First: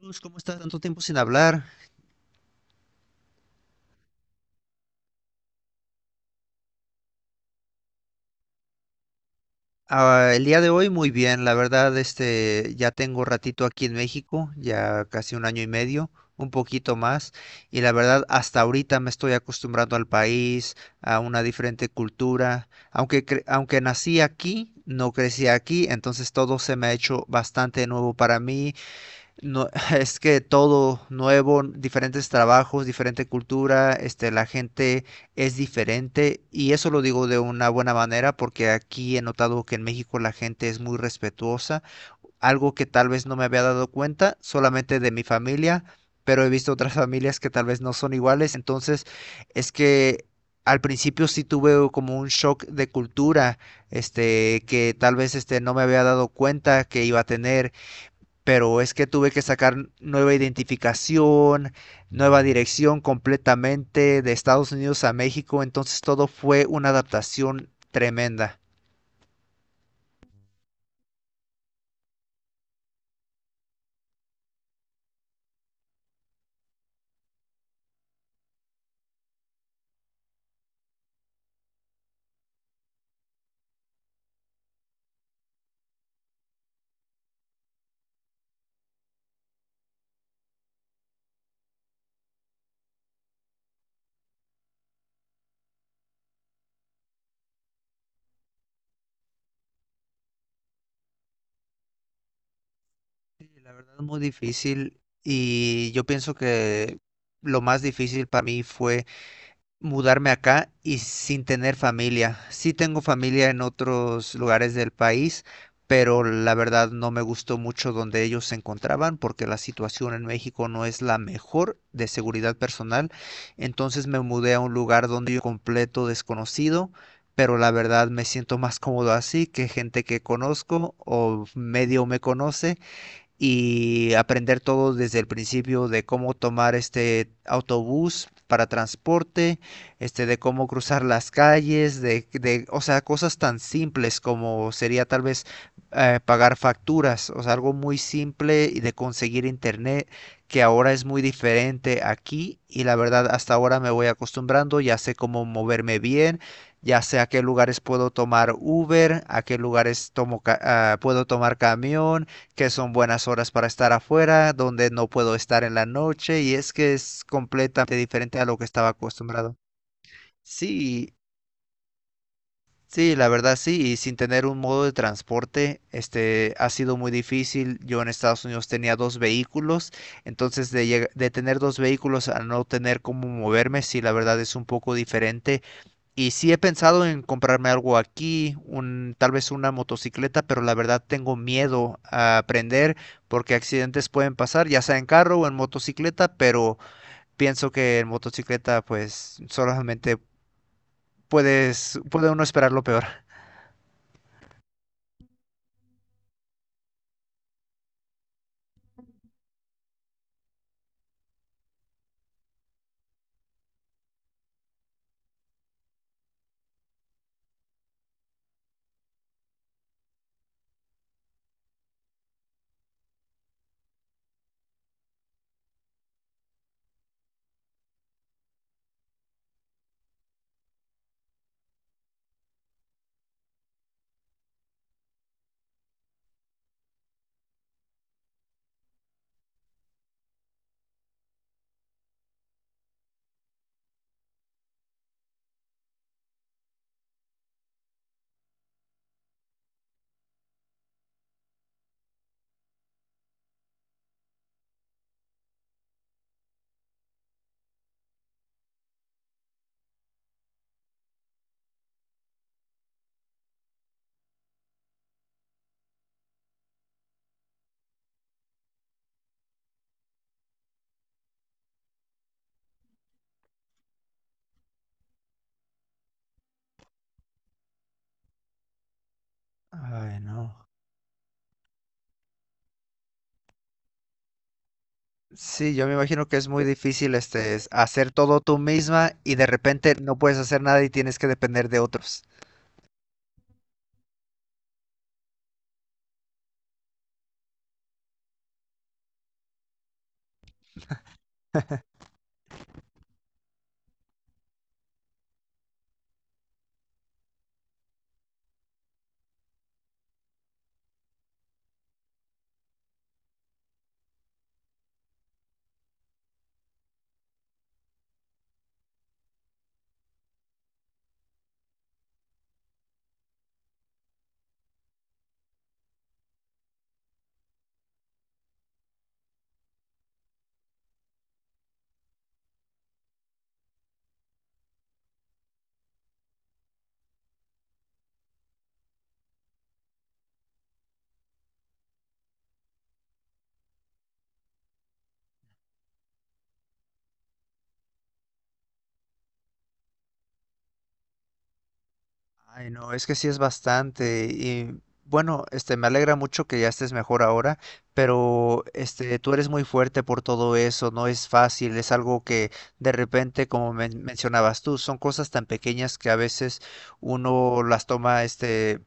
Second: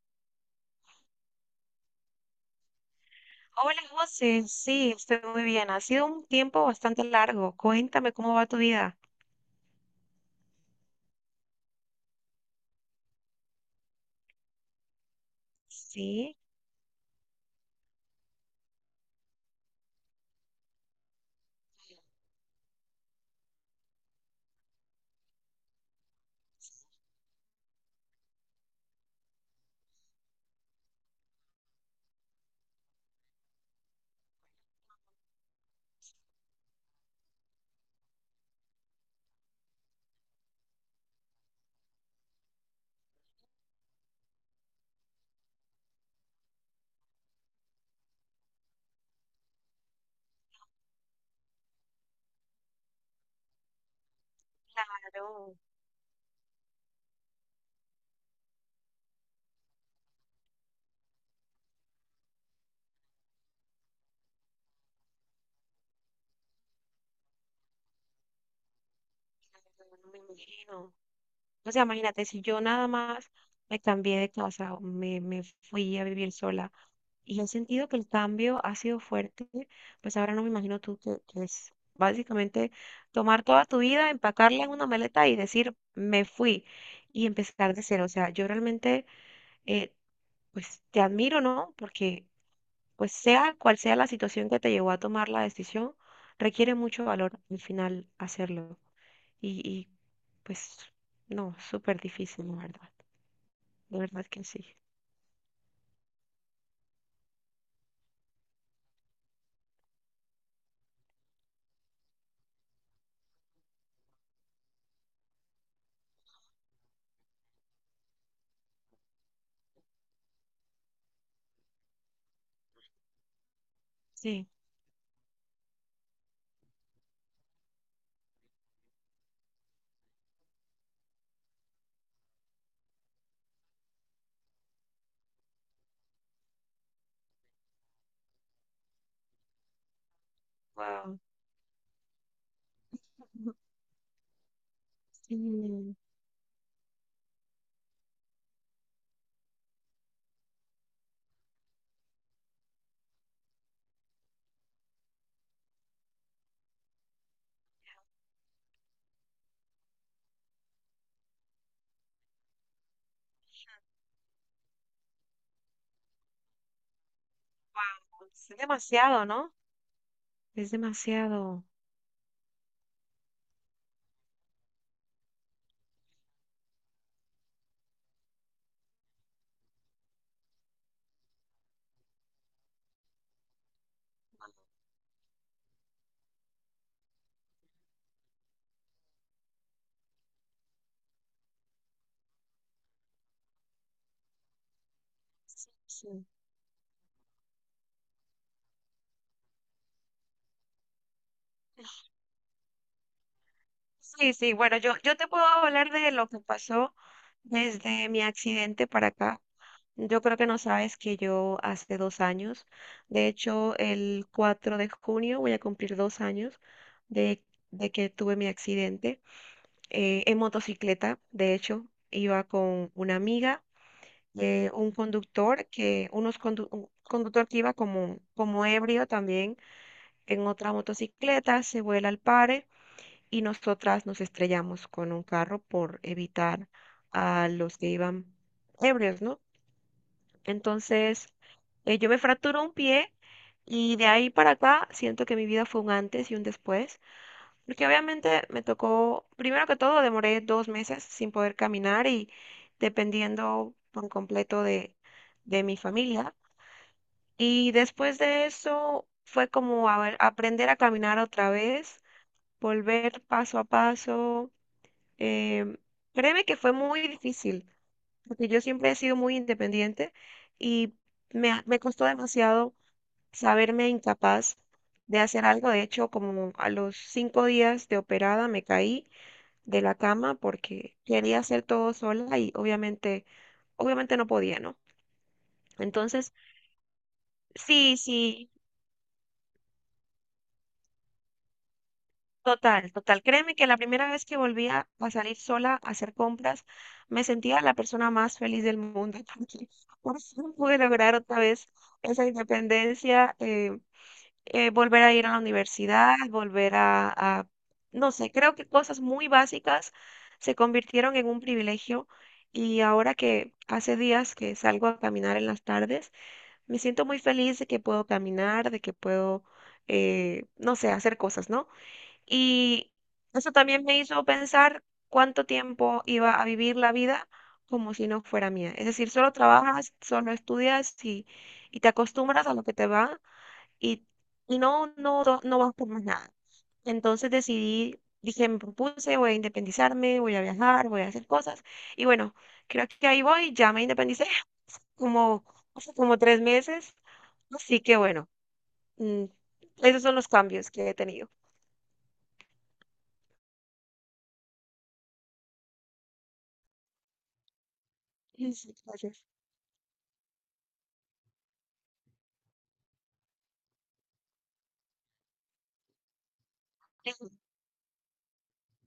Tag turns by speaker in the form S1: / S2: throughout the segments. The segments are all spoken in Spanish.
S1: Luz, ¿cómo estás? Tanto tiempo sin hablar.
S2: Hola José, sí, estoy muy bien. Ha sido un tiempo bastante largo. Cuéntame cómo va tu vida.
S1: Ah, el día de hoy muy bien, la verdad, ya tengo ratito aquí en México, ya casi un año y medio,
S2: Sí,
S1: un poquito más. Y la verdad, hasta ahorita me estoy acostumbrando al país, a una diferente cultura. Aunque, aunque nací aquí, no crecí aquí, entonces todo se me ha hecho bastante nuevo para mí. No, es que todo nuevo, diferentes trabajos, diferente cultura, la gente es diferente, y eso lo digo de una buena manera porque aquí he notado que en México la gente es muy respetuosa, algo que tal vez no me había dado cuenta solamente de mi familia, pero he visto otras familias que tal vez no son iguales. Entonces es que al principio sí tuve como un shock de cultura, que tal vez
S2: claro,
S1: no me había dado cuenta que iba a tener. Pero es que tuve que sacar nueva identificación, nueva dirección completamente de Estados Unidos a México, entonces todo fue una adaptación tremenda.
S2: claro, no me imagino. O sea, imagínate, si yo nada más me cambié de casa, o me fui a vivir sola y he sentido que el cambio ha sido fuerte, pues ahora no me imagino tú que es básicamente tomar toda tu vida, empacarla en una maleta y decir, me fui y empezar de cero. O sea, yo realmente, eh, pues te admiro, ¿no? Porque pues sea cual sea la situación que te llevó a tomar la decisión, requiere mucho valor al final hacerlo. Y pues no, súper difícil, la verdad.
S1: Sí, la verdad
S2: De
S1: es muy
S2: verdad que sí.
S1: difícil y yo pienso que lo más difícil para mí fue mudarme acá y sin tener familia. Sí tengo familia en otros lugares del país, pero la verdad no me gustó mucho donde ellos se encontraban porque la situación en México no es la mejor de seguridad personal. Entonces me
S2: Sí.
S1: mudé a un lugar donde yo completo desconocido. Pero la verdad me siento más cómodo así que gente que conozco o medio me conoce, y aprender todo desde el principio de cómo tomar este autobús para transporte, de cómo cruzar
S2: Wow.
S1: las calles, o sea, cosas tan simples como sería tal vez
S2: Sí.
S1: pagar facturas, o sea, algo muy simple, y de conseguir internet, que ahora es muy diferente aquí, y la verdad hasta ahora me voy acostumbrando, ya sé cómo moverme bien, ya sé a qué lugares puedo tomar Uber, a qué lugares tomo puedo tomar camión, que son buenas horas para estar afuera, donde no puedo estar en la noche, y es que es completamente
S2: Wow.
S1: diferente a
S2: Es
S1: lo que estaba
S2: demasiado, ¿no?
S1: acostumbrado.
S2: Es
S1: Sí,
S2: demasiado.
S1: sí, la verdad sí, y sin tener un modo de transporte, ha sido muy difícil. Yo en Estados Unidos tenía dos vehículos, entonces de tener dos vehículos a no tener cómo moverme, sí, la verdad es un poco diferente. Y sí he pensado en comprarme algo aquí, un, tal vez una motocicleta, pero la verdad tengo miedo a aprender porque accidentes pueden pasar, ya sea en carro o en
S2: Sí, sí.
S1: motocicleta. Pero pienso que en motocicleta pues solamente puede uno esperar lo peor.
S2: Sí, sí, bueno, yo te puedo hablar de lo que pasó desde mi accidente para acá. Yo creo que no sabes que yo hace 2 años, de hecho el 4 de junio voy a cumplir 2 años de, de que tuve mi accidente, en motocicleta. De hecho iba con una amiga, un conductor que iba como ebrio también en otra motocicleta, se vuela al pare y nosotras nos estrellamos con un carro por evitar a los que iban ebrios, ¿no? Entonces, yo me fracturé un pie y de ahí para acá siento que mi vida fue un antes y un después, porque obviamente me tocó, primero que todo, demoré 2 meses sin poder caminar y dependiendo por completo de mi familia. Y después de eso fue como aprender a caminar otra vez, volver paso a paso. em, Créeme que fue muy difícil porque yo siempre he sido muy independiente y me costó demasiado saberme incapaz de hacer algo. De hecho, como a los 5 días de operada me caí de la
S1: Ay,
S2: cama
S1: no.
S2: porque quería hacer todo sola y obviamente no podía, ¿no?
S1: Sí, yo me imagino
S2: Entonces,
S1: que es muy difícil este es
S2: sí,
S1: hacer todo
S2: sí,
S1: tú misma, y de repente no puedes hacer nada y tienes que depender de otros.
S2: total, total. Créeme que la primera vez que volví a salir sola a hacer compras, me sentía la persona más feliz del mundo porque por fin pude lograr otra vez esa independencia. Volver a ir a la universidad, no sé, creo que cosas muy básicas se convirtieron en un privilegio y ahora que hace días que salgo a caminar en las tardes, me siento muy feliz de que puedo caminar, de que puedo, no sé, hacer cosas, ¿no? Y eso también me hizo pensar cuánto tiempo iba a vivir la vida, como si no fuera mía. Es decir, solo trabajas, solo estudias y te acostumbras a lo que te va y, y no, no, no, no vas por más nada. Entonces decidí, dije, me propuse, voy a independizarme, voy a viajar, voy a hacer cosas. Y bueno, creo que ahí voy, ya me independicé como, hace como 3 meses. Así que bueno, mm, esos son los cambios que he tenido.
S1: Ay, no, es que sí es bastante. Y bueno, me alegra mucho que ya estés mejor ahora,
S2: Sí,
S1: pero
S2: sí, gracias.
S1: tú eres muy fuerte por todo eso, no es fácil, es algo que de repente, como mencionabas tú, son cosas tan pequeñas que a veces uno las toma,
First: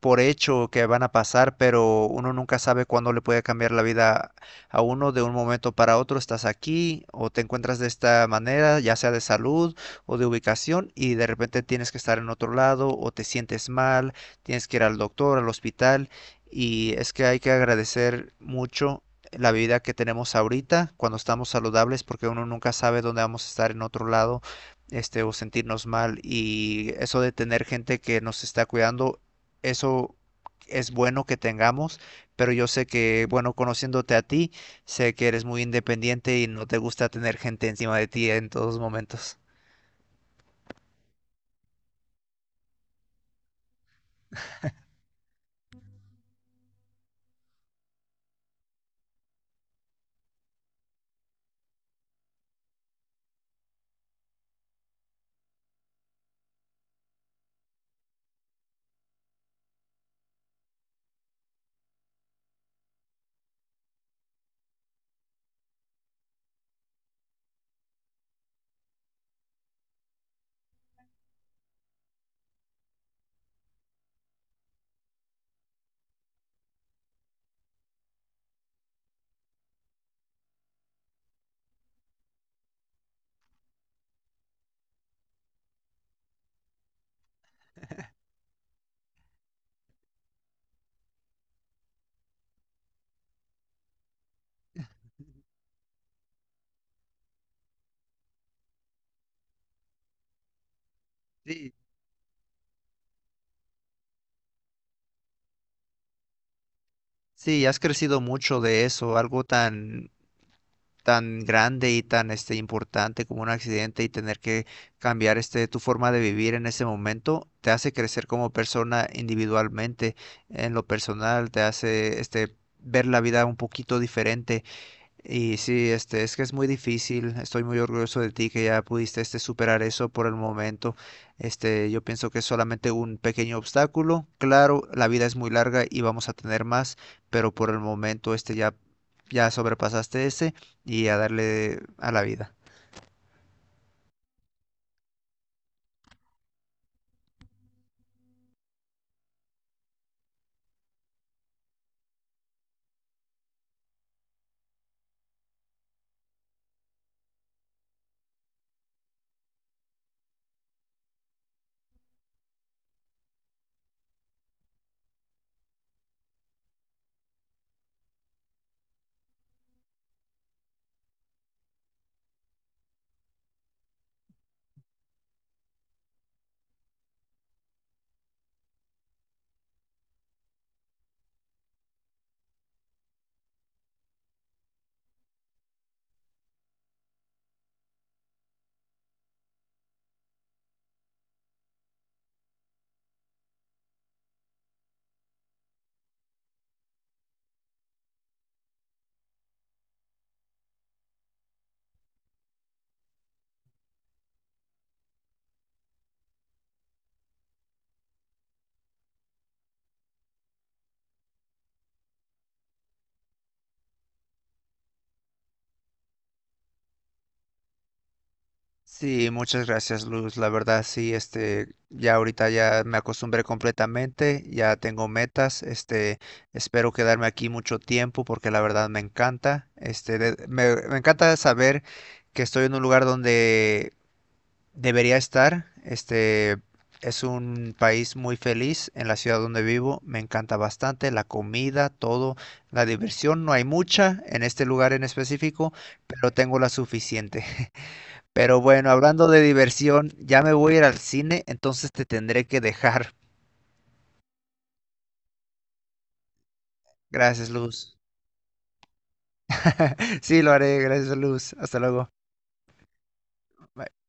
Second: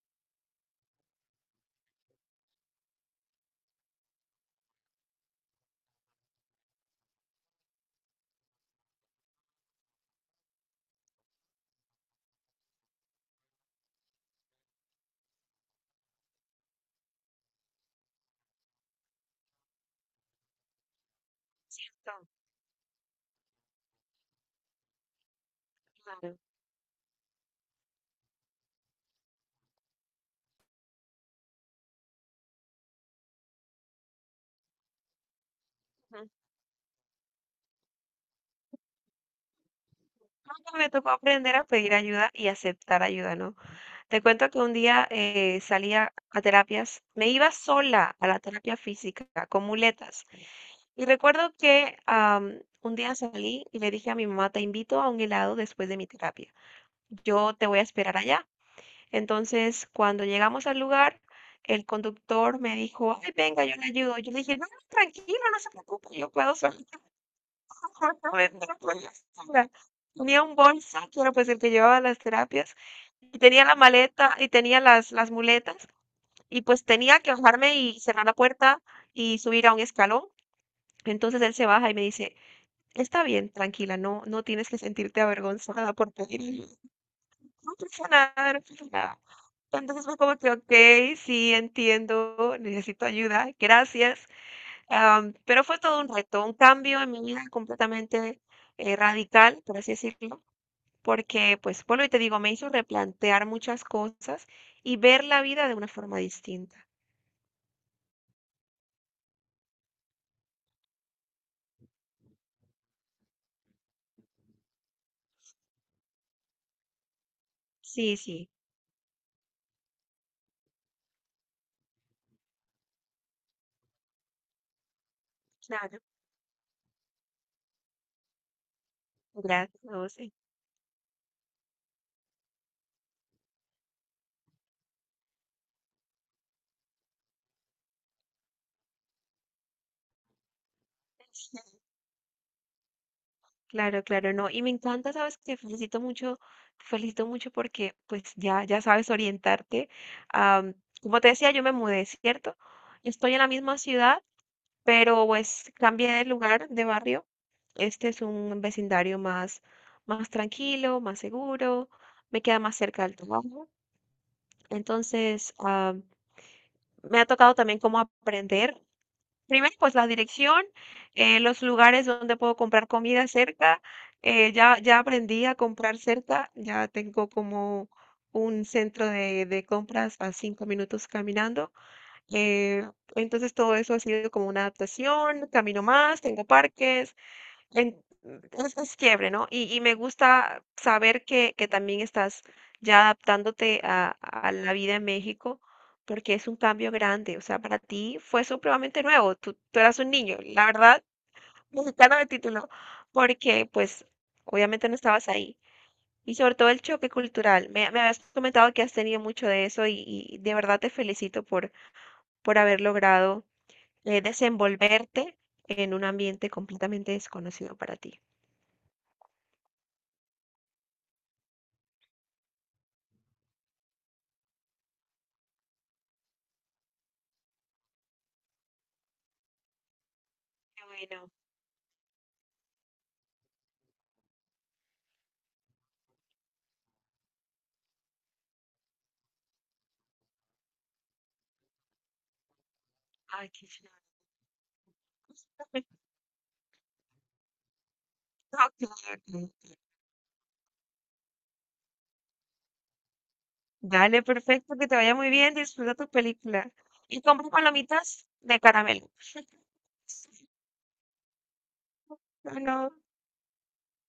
S1: por hecho que van a pasar, pero uno nunca sabe cuándo le puede cambiar la vida a uno de un momento para otro. Estás aquí o te encuentras de esta manera, ya sea de salud o de ubicación, y de repente tienes que estar en otro lado o te sientes mal, tienes que ir al doctor, al hospital, y es que hay que agradecer mucho la vida que tenemos ahorita cuando estamos saludables,
S2: Claro,
S1: porque uno nunca sabe dónde vamos a estar en otro lado, o sentirnos mal,
S2: claro.
S1: y eso de tener gente que nos está cuidando, eso es bueno que tengamos. Pero yo sé que, bueno, conociéndote a ti, sé que eres muy
S2: Ujú.
S1: independiente y no te gusta tener gente encima de ti en todos momentos.
S2: Me tocó aprender a pedir ayuda y aceptar ayuda, ¿no? Te cuento que un día, salía a terapias, me iba sola a la terapia física con muletas. Y recuerdo que, un día salí y le dije a mi mamá, te invito a un helado después de mi terapia. Yo te voy a esperar allá. Entonces, cuando llegamos al lugar, el conductor me dijo, ay, venga, yo le ayudo. Yo le dije, no, no, tranquilo, no se preocupe, yo puedo sola. No voy sola. Tenía un bolso, que era pues el que llevaba las terapias, y tenía la maleta, y tenía las muletas, y pues tenía que bajarme y cerrar la puerta y subir a un escalón. Entonces él se baja y me dice, está bien, tranquila, no, no tienes que sentirte avergonzada por pedir ayuda. No pasa nada, no pasa nada. Entonces fue como que, ok, sí, entiendo, necesito ayuda, gracias. Pero fue todo un reto, un cambio en mi vida completamente, radical, por así decirlo, porque,
S1: Sí,
S2: pues, bueno y te digo, me hizo replantear muchas cosas y ver la vida de una forma distinta.
S1: sí, has crecido mucho de eso, algo tan tan grande y tan importante como un accidente, y tener que cambiar tu forma de vivir en ese momento te hace
S2: Sí,
S1: crecer
S2: sí,
S1: como persona individualmente, en lo personal, te hace ver la vida un poquito diferente. Y sí,
S2: claro,
S1: es que es muy difícil. Estoy muy orgulloso de ti que ya pudiste superar
S2: gracias. No,
S1: eso por el momento. Yo pienso que es solamente un pequeño obstáculo. Claro, la vida es muy larga y vamos a tener más, pero por el momento ya, ya sobrepasaste ese, y a
S2: sí.
S1: darle a la vida.
S2: Claro, claro, no. Y me encanta, sabes, te felicito mucho porque pues ya sabes orientarte. Am, Como te decía, yo me mudé, ¿cierto? Yo estoy en la misma ciudad, pero pues cambié de lugar, de barrio. Este es un vecindario más, más tranquilo, más seguro, me queda más cerca del trabajo. Entonces, me ha tocado también como aprender. Primero, pues la dirección, los lugares donde puedo comprar comida cerca. Ya aprendí a comprar cerca, ya tengo como un centro de compras a 5 minutos caminando. eh, entonces todo eso ha sido como una adaptación, camino más, tengo parques, en es quiebre, ¿no? Y me gusta saber que también estás ya adaptándote a la vida en México, porque es un cambio grande, o sea, para ti fue supremamente nuevo, tú eras un niño, la verdad, mexicano de título, porque, pues, obviamente no estabas ahí. Y sobre todo el choque cultural, me habías comentado que has tenido mucho de eso y de verdad te felicito por haber logrado, desenvolverte en un ambiente completamente desconocido para ti.
S1: Sí, muchas gracias, Luz. La verdad, sí, ya ahorita ya me acostumbré completamente, ya tengo metas, espero quedarme aquí mucho tiempo porque la verdad me encanta, este, de- me,
S2: Qué
S1: me
S2: bueno.
S1: encanta saber que estoy en un lugar donde debería estar, es un país muy feliz. En la ciudad donde vivo, me encanta bastante la comida, todo, la diversión,
S2: Ay,
S1: no hay
S2: qué chévere.
S1: mucha en este lugar en específico, pero tengo la suficiente.
S2: No,
S1: Pero bueno, hablando de
S2: no.
S1: diversión, ya me voy a ir al cine, entonces te tendré que dejar.
S2: Dale, perfecto, que te vaya muy bien, disfruta tu película. Y
S1: Gracias,
S2: compra
S1: Luz.
S2: palomitas de caramelo.
S1: Sí, lo haré. Gracias, Luz. Hasta luego.
S2: No, no.
S1: Bye.